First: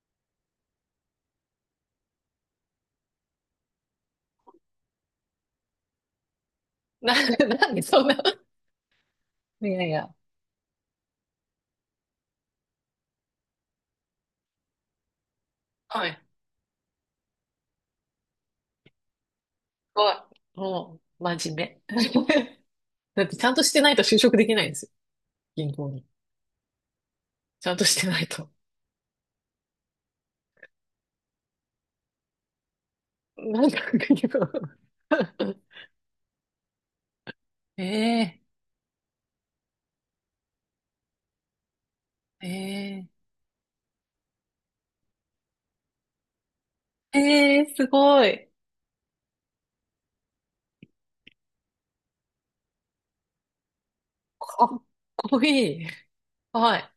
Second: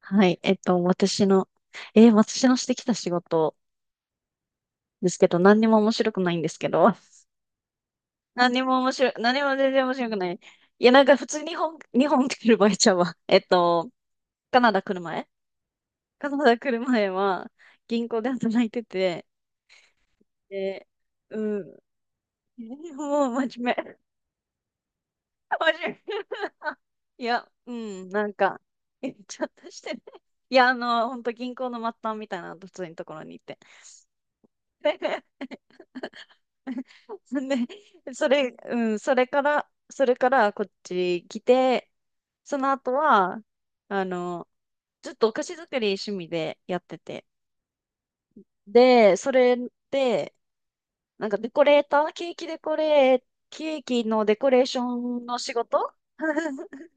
はい。私のしてきた仕事ですけど、何にも面白くないんですけど、な、なんでそんな。何もい全や然い面白や。くない。いや、なんか普通日本、日本来る場合ちゃうわ。カナダ来る前はい。カナダ来る前は、銀行で働いてて、は、で、もう、う真ん、面 目。だっもうてちゃん真とし面てない目。と就職できないんですよ。銀真行面に。目。いや、ちうゃんとしてん、なないんと。か、え、ちょっとしてね。いや、あの、本当銀行の末端みたいな、普通のところに行って。なんか、そんで、ええうん、それからこっち来て、えその後えは、あの、ずっとお菓子作り趣味でやってて。ええすごい。で、それで、デコレーター、ケーキデコレー、ケーキのデコレかーショっンのこ仕いい。事 は い。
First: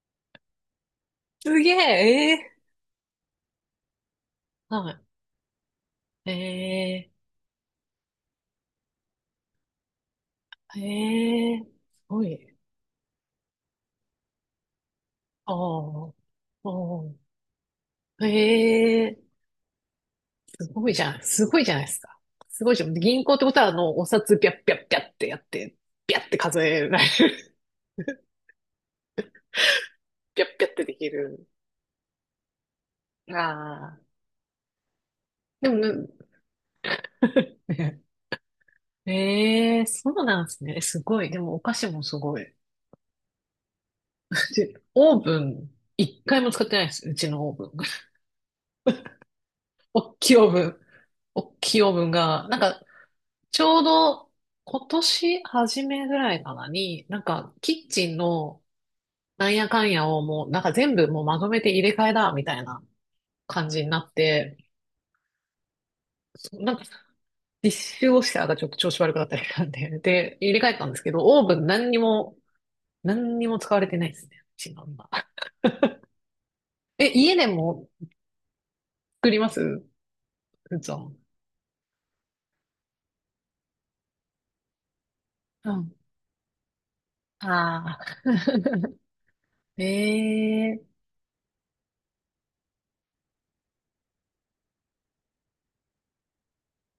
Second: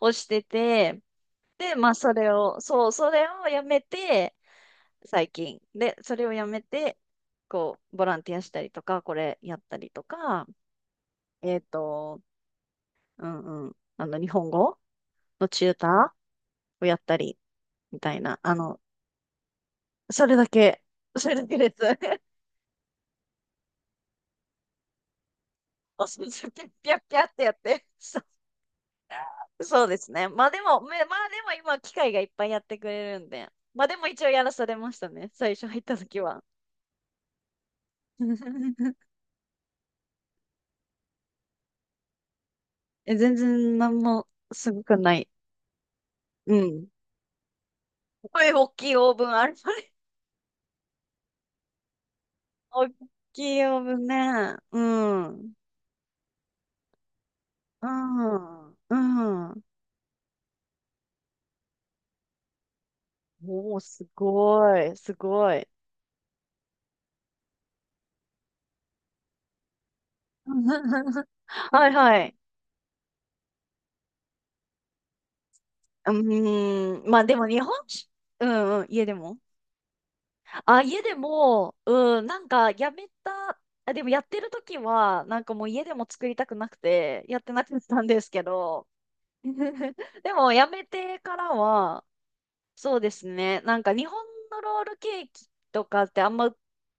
をしてて、すげで、え、ええそれをやめて、はい。最近。で、それをやめて、ええこう、ボランティアしたりとか、これやったりとか、えええっすと、ごい。うんうん。あの、日本語のあチューあ、ターをやったあり、みたいな。あの、あ、ええそれだすけ、ごいじ ゃん。それだすけごいでじす。ゃないですか。すごいじゃん。銀行ってことは、お札ピャッピャッピャッってやって、おすピャッてす数ピャッえピャらッれピャッってやる。って。そう、そうですね。ピまャあッでピャッっも、てめできまあでる。も今、機械がいっぱいやってくれるんで。まあでああ。も一応やらされましたね。最初でも入っね、た時は。ええそうなんですね。すごい。でもお菓子もすごい。え、全然なんもすでごくなオーい。ブン、一回もう使ってないん。です。うちのオーブン。これ大きいオーブンある。おっきいオーブン。おっきいオーブンが、なんか、大きちいオょーうブンどね。う今年ん。初めぐらいかなに、なんか、キうッチンのなん。うんん。やかんやをもう、なんか全部もうまとめて入れ替えだ、みたいな感おお、じになすって、ごい、すごい。そなんか、実習をしてたらちょっと調子悪くなったりしたんで、で、入れ替えたんですけど、オーブンは何いにはい。も、何にも使われてないですね。うちの今。うーん、え、まあで家もで日本も酒、うんうん、家で作も。りますうあ、つ家でん。も、うん、なんかやめた、あ、でもやってる時は、なんかもうう家でん。も作りたくなくて、やってなくなっああ。たんですけど、でもやえめえてからは、そうですね。なんか日本のロールケーキとかってあんま売っ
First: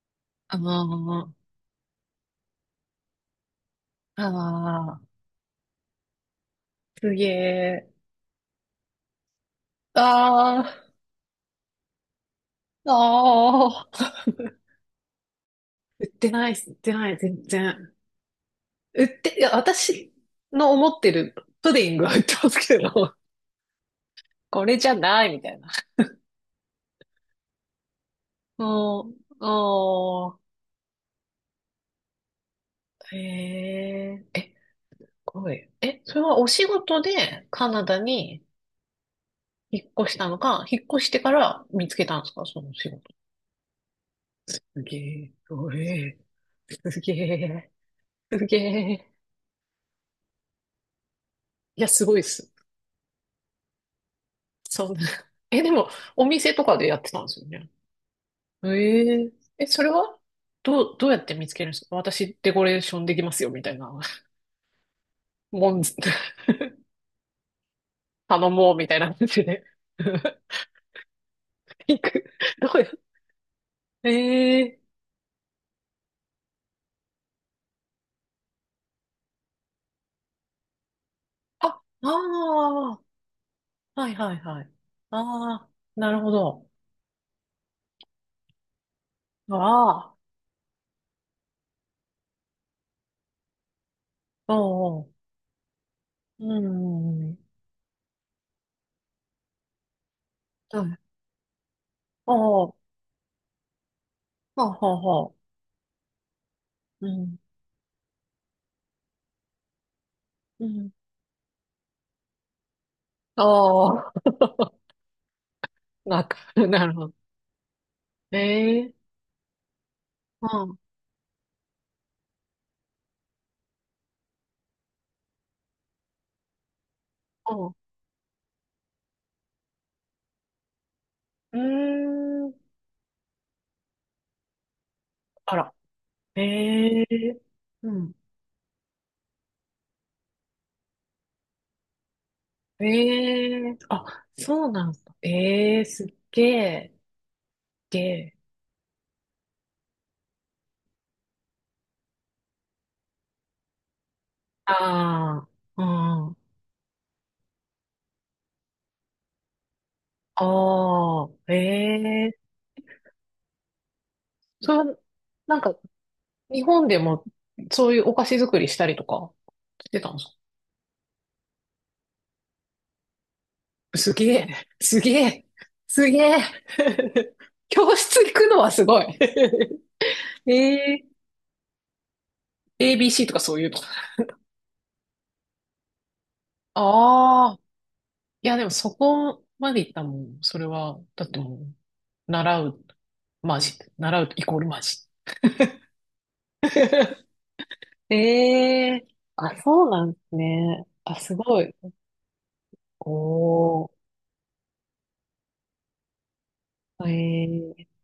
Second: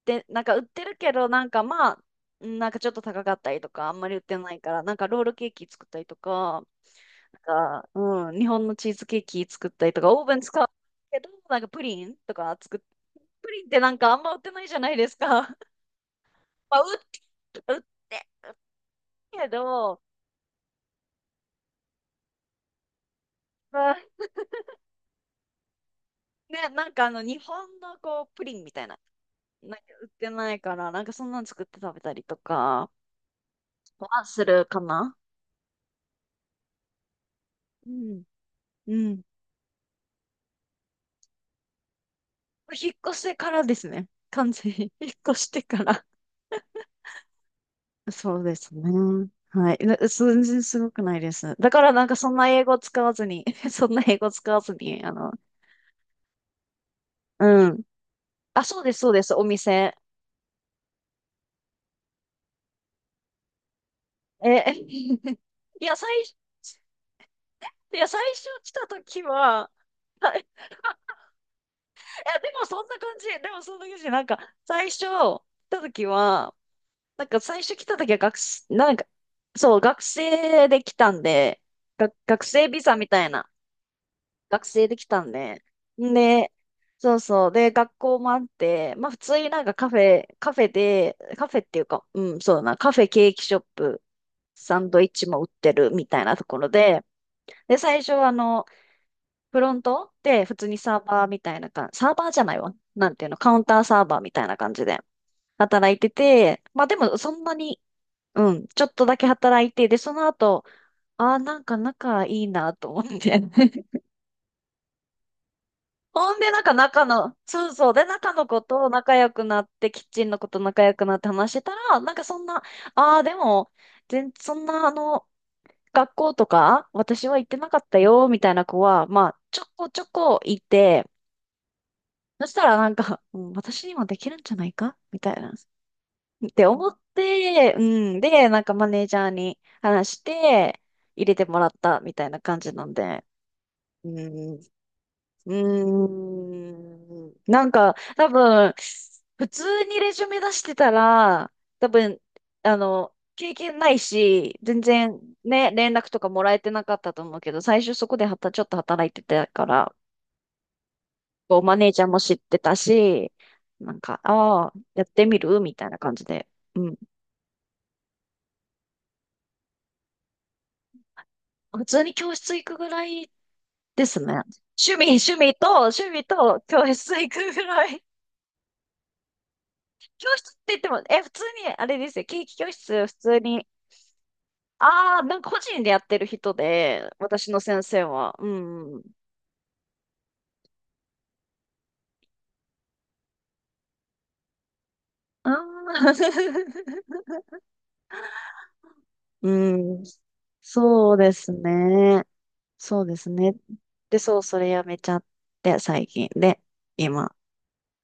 て、なんかあ売ってるけど、のなんかまあ、うんなんかちょっと高かったりとか、あんまり売ってないから、あなんあ、かロールケーキ作ったりとか、すげなんか、え。うん、日本のチーズケーキ作ったりとか、オーブン使うあけど、なんかプリンとか作っ、プリンってあ、なあんあ。かあんま売ってないじゃないですか。売ってないっす、売ってない、全売っ然。てる売って、いけや、ど、私の思ってるプディングは売ってますけど、まあ、これじゃないみたいな。ね、なんかあの日本のこう、プリンうみたいな、ん、なんか売っうてん、ないから、なんかそんなの作って食べたりとか、えはー、え、すするかなごい。え、それはお仕事でカナうダん。にうん。引っ越したのか、引っ越してから見つけたんですか、その引仕っ事。越してからですね。完す全に。げ 引っえ、越しすてごい。から。すげえ、そうすでげすえ。ね。はい。な全然すごくないです。だかいや、らなすんかごいっそんなす。英語使わずに、そんな英語使わずそんな。に、あ の、え、でも、お店とかでやってたんですようね。ん。あ、えそうです、そうです、おええ、それ店。はどう、どうやって見つけるんですか私デコレーションできますよ、みたいな。え、も ん、いや、最、いや、最初頼来もう、たみたいな時感じで。は、はい 行く。どうや、でもそんな感じ。なんか、ええ最初来た時は、なんか最初来た時は学生、なんか、そう、学生で来たんで、あ、あが学生ビザあ、みたいな、はいはいは学い。生で来たんあで、あ、なるほで、ど。そうそう、で、学校もあって、まあ普通になんかカフああ、ェ、カフェで、カフェっていうか、うん、そうだな、カフェ、ケーキショップ、サンおドうイッチおも売ってるみたいなとう、うころで、ん、うんで、最初はあの、フロントで普通にうん、はサい。ーバーみたいな感じ、サーバーおじゃないわ。うなんていうの、カウンターサーバーみたいなおう感じほうでほう、ははは働いてて、まあでうもそん、んなにうん、ちょっとだけ働いて、で、その後、うん。ああ、なんか仲いいなと思って。ああ、なんほか、んで、なんかなる仲ほど。の、そうそう、で、仲の子とええ仲良くなって、キッチンの子うとん、う仲良くなって話してたら、なんかそんな、ああ、でも、全、そんな、あの、学校とか、私は行ってなん、かったよ、みたいな子は、まあ、ちょこちょこいて、うーそしん、たらなんか、うん、私にもできるんじゃないかみたいな。あら。って思っええて、ううん。ん。で、なんかマネージャーに話して、入れてもらったみたいな感じなんで。ええあ、うん。うそうなんですか。ええすっげえ、ーん。げ普通にレジュメ出してたら、多分、あの、経験ないし、全然あね、あー、連絡とかうん、もらえてなかったと思うけど、最初そこではた、ちょっと働いてたから、あこう、マネージャーもあ、え知っえてたし、なんか、あそあ、れは、やってみなるんみか、たいな感じで。日本でも、そういうお菓子作りしたりとか、してたんですか普通に教室行くぐらいですすね。げえ、すげえ、趣すげ味え。と教室行 くぐら教い。室行くのはすごい。教室って言っても、ええ え、普通に、あれですよ、ケーキ教室、普 ABC と通かそういに。うの。ああ、なんか個人でやってる人で、私あのあ、先生は。ういやでもそん。こまで行ったもん、それは。だってもう、習う、まあ、し習うイコールまあ、しああ、ええうあ、そうん。なんですね。そあ、うですすごい。ね。そうですね。おー、で、そう、それやめちゃって、最近。で、今、ええ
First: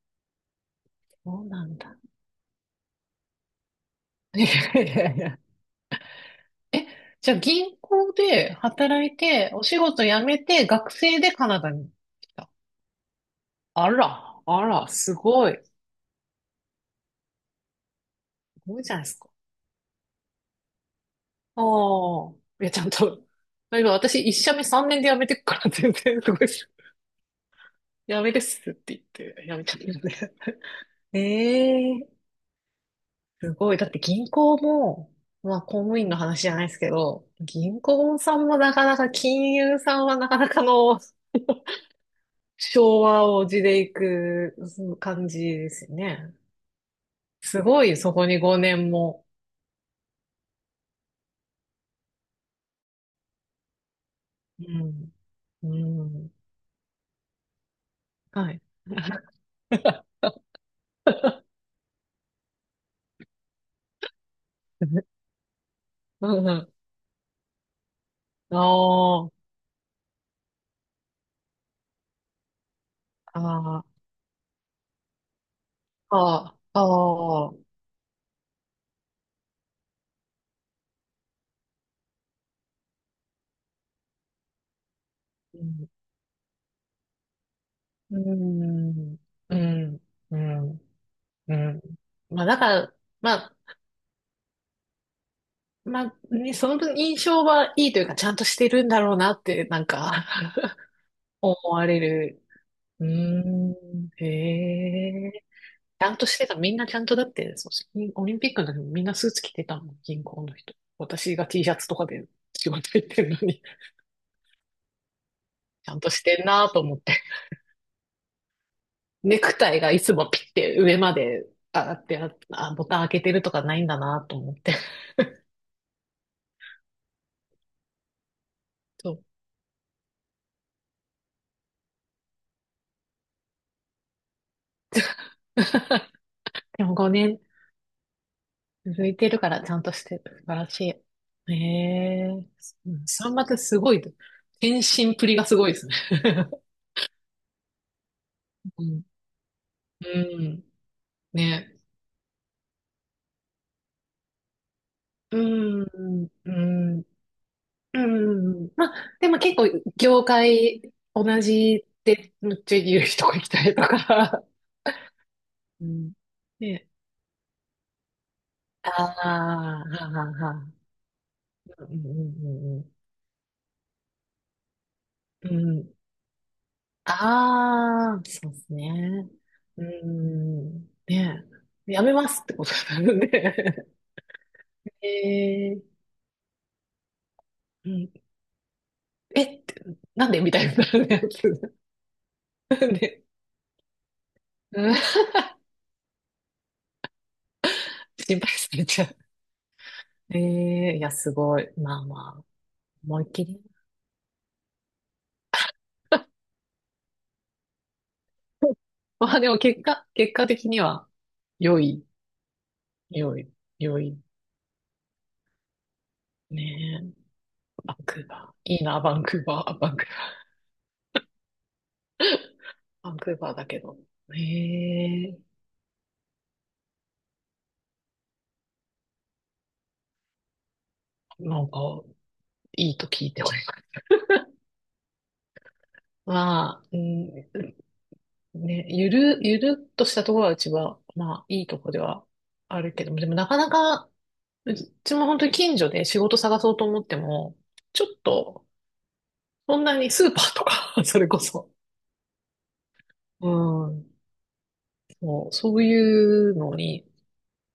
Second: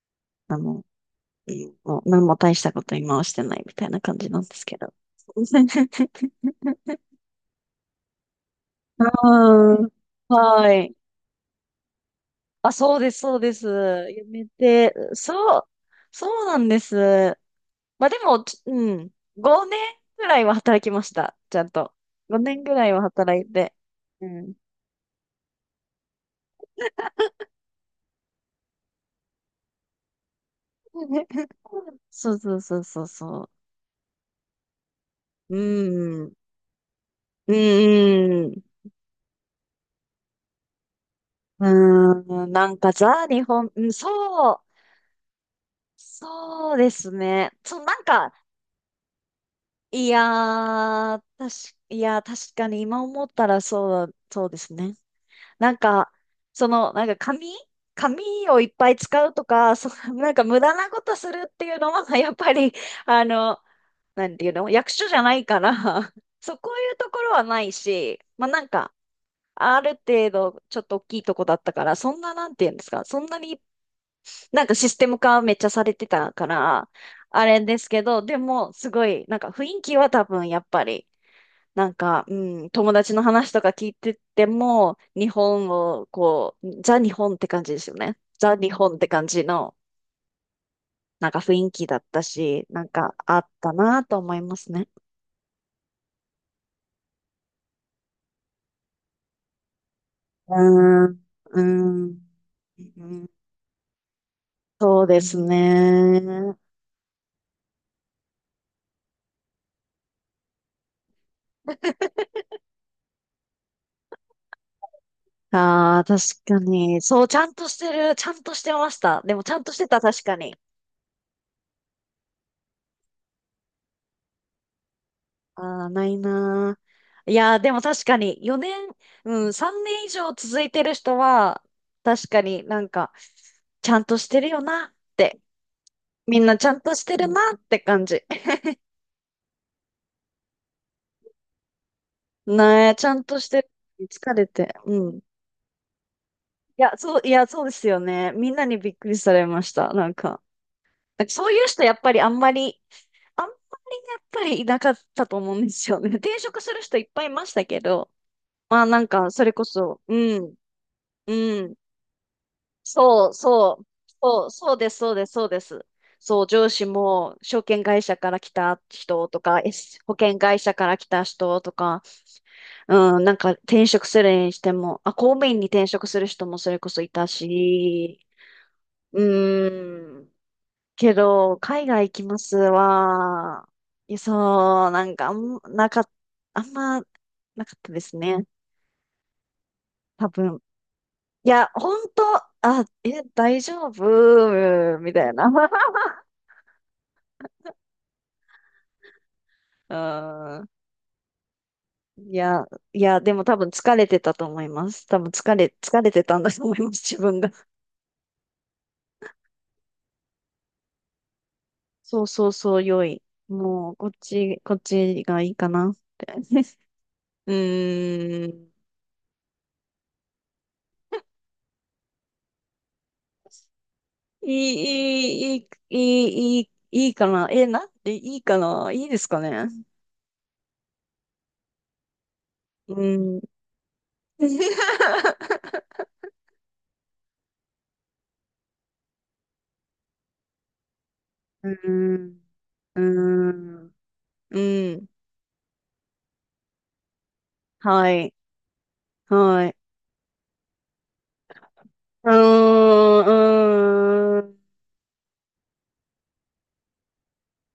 あの、うんそうなんだ。もう何も大したこと今はしてないみたいな感じ ないんですけやいど。やいや。え、じゃあ銀行で働いて、お仕うん。事辞めて、は学い。生でカナダに来た。あ、そうです、そうです。あやら、めあら、て、すごい。そう、すそうなんです。まあでも、ちごいうじゃないん。ですか。5年ぐらいは働きました。ちあゃんと。あ、5年いや、ぐちらゃんいはと、働いて。今私う一ん。社目3年で辞めてくから全然すごいっす。辞めですって言って辞めちゃったよね。ええそうそうそうそうそすごい。だって銀行も、う。うまあ公務員のん。話じゃないですけど、う銀行さんもん。なかなか、金融さんはなかなかの うーん。なんか昭ザ・和日を地本、でうん、いそくう。感じですよね。そうですね。すそごう、い、なんそこか、に5年も。いやー、確かに今思ったらそう、そうでうすね。ん。うなんか、ん。その、紙はをい。いっぱい使うと か、その、なんか無駄なことするっていうのは、やっぱり、あの、なんていうの、役所じゃないから、うんうそう、こん。ういうところはないし、まああなんか、ーある程度、ちょっと大きいとこだったから、そんな、なんていうんですか、そんなあに、ー、なんかシステム化めっちゃされてたあかーあら、あれー、ですけど、でも、すごい、なんか雰囲気は多分、やっぱり、なんか、うん、友達の話とか聞いてても、日う本ん、を、こう、ザ日本って感じですようね。ザ日本ってん、感じうの、ん、うん。なんか雰う囲気だんったまあ、だし、かなんら、かまあっあ、たなと思いますね。まあね、その印象はいいというか、ちゃんとしてるんだろうなって、なんか うーん、う思ーわれん、る。ううーんん、へそうですえ。ちゃんとしてた。ね。みんなちゃんとだって、そうオリンピックの時もみんなスーツ着てたもん、銀行の人。私が T シャツとかで仕事行ってるのに、ちゃあんあ、と確してんかなと思っに。て。そう、ちゃんとしてる、ちゃんとしてました。でネも、ちゃクんとタしイてがた、いつ確もかピッに。て上まで上がってあ、あボタン開けてるとかないんだなと思って。ああ、ないなー。いやー、でも確かに4年、そう。うん、3年以上続いてる人は、確かになんか、ちゃんとしてるよなって、みんなちゃんでもとしてる5年、なって感じ。続いてるからちゃんとしてる。素晴らしい。ええねえ、ちゃん三とし幕てすごい。る。疲れて。献う身ん。プリがすごいですね。いや、そうですよね。みんなに うびっくん。りされました。なんか、なんかそういうね人やっぱりあんまり、あんまりやっぱりいなかったとう思うんでん。すよね。ね。転う職する人いん。っぱいいましたけうど、ん。うん。まあまなんあ、でか、もそれ結こ構、そ、う業ん、界同うん。じってめっちゃ言う人そう、がいたそりとう、か。そうです、そうです、そうです。うん。そう、上司ね。も証券会社から来たああ、人とか、は S あ保はあ険は会あ。社から来た人とうんか、うんうん、なんか転職するにしても、あ、公務うん員うにん。う転ん。職する人もそれこそいたああ、し、そうですね。うーうん、ん、けねど、海え。や外行めきまますってすことなのは、で。いやそう、なんかあん、えなー、かっ、あんま、なかっうたでん、すね。え、って多なんでみ分。たいなやつ。いや、本当、なあ、え、で、大丈うん、夫みたいな。心配されちゃう。えああ、えいや、すごい。まあいまあ、や、いや、思いっでもき多り。分疲れてたと思います。多分疲れ、疲れてたんだと思います、自分が。まあでも結果、結果的には、良い、そうそうそう、良い。良い、もう、良こっい。ち、こっちがいいかなって。ねえ、うバンクーーバー。ん。いいな、バンクーバー、バンクーバー。バンクーバーだけど。ええいい、いい、いい、いい、いい、いいかな。え、なんでいいかな。いいですかね。なんか、いういと聞いーん。てます。うまあ、うん、ね、ゆる、ゆるっとしたところはうちは、まあ、いーいとこではん。あるうーけども、でもなかなん。か、ううん。ちも本当に近所で仕事探そうと思っても、ちょはっい。と、はい。そんなにスーパーとか それこそ、うーん。うん、うーんそう、そういうのに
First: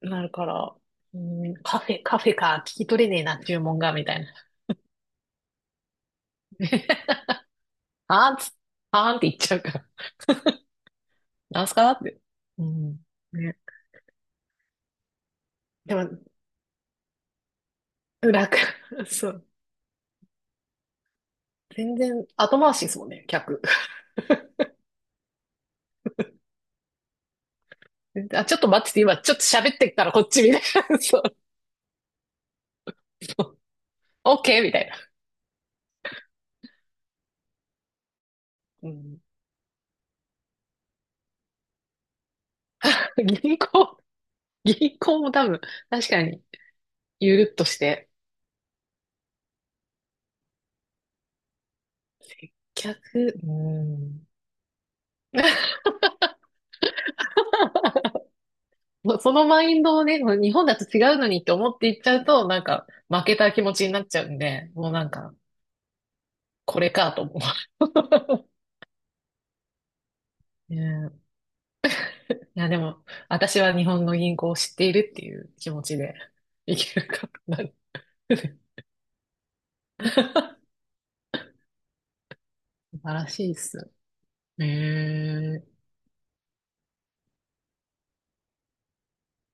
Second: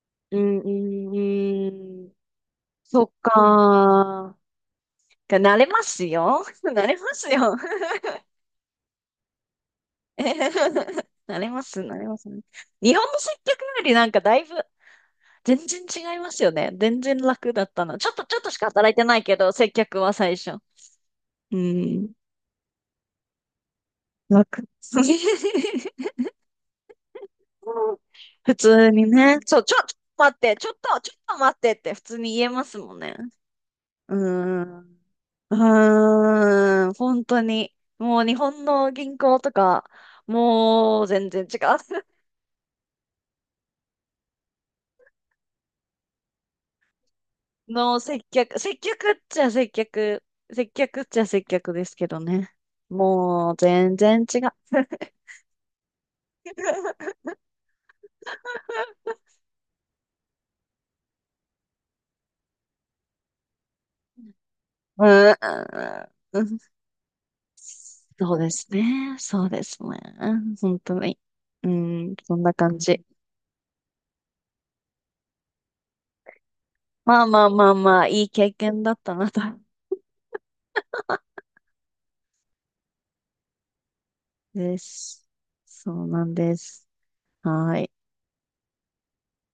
なるうかんうら、うん、カフェ、んうん。カフェか、聞きそ取れっねえな、注文が、みたいな。かー。慣れますよ。慣れま すよ。あーんつ、あーんって言っちゃうから。えへへへ慣れまなんすす、か慣っれまて。す。う日ん。本の接ね。客よりなんかだいぶ全然でも、違いますよね。全然楽だったな。ちょっと楽。しか働いて ないそけう。ど、接客は最初。う全ん。然後回しですもんね、客。楽。あ、普ちょっと待っ通てて、に今ちょっね。とそう、喋ってっからこっちみたいな。ちょそっうと待ってって普通に言えますもんね。そう。う OK？ みたいな。ん。うーん、本当に。もう日本うの銀ん、行とか、もう全然違銀行、銀行も多分、確かに、ゆるっとう。しのて。接客、接客っちゃ接客、接客っちゃ接客ですけどね。接客、うもう全然ん。違う。もうそのマインドをね、もう日本だと違うのにって思っていっちゃうと、なんか、負けた気持ちになっちゃうんで、もうなんうか、ん、うんこれかと思う。そうで すね。そうですね。う本当に。んうん、そいんなや、感でじ。も、私は日本の銀行を知っているっていう気持ちでいけるまあかまあな。まあまあ、いい経験だったなと。晴らしいっす。へです。え。そうなんです。はい。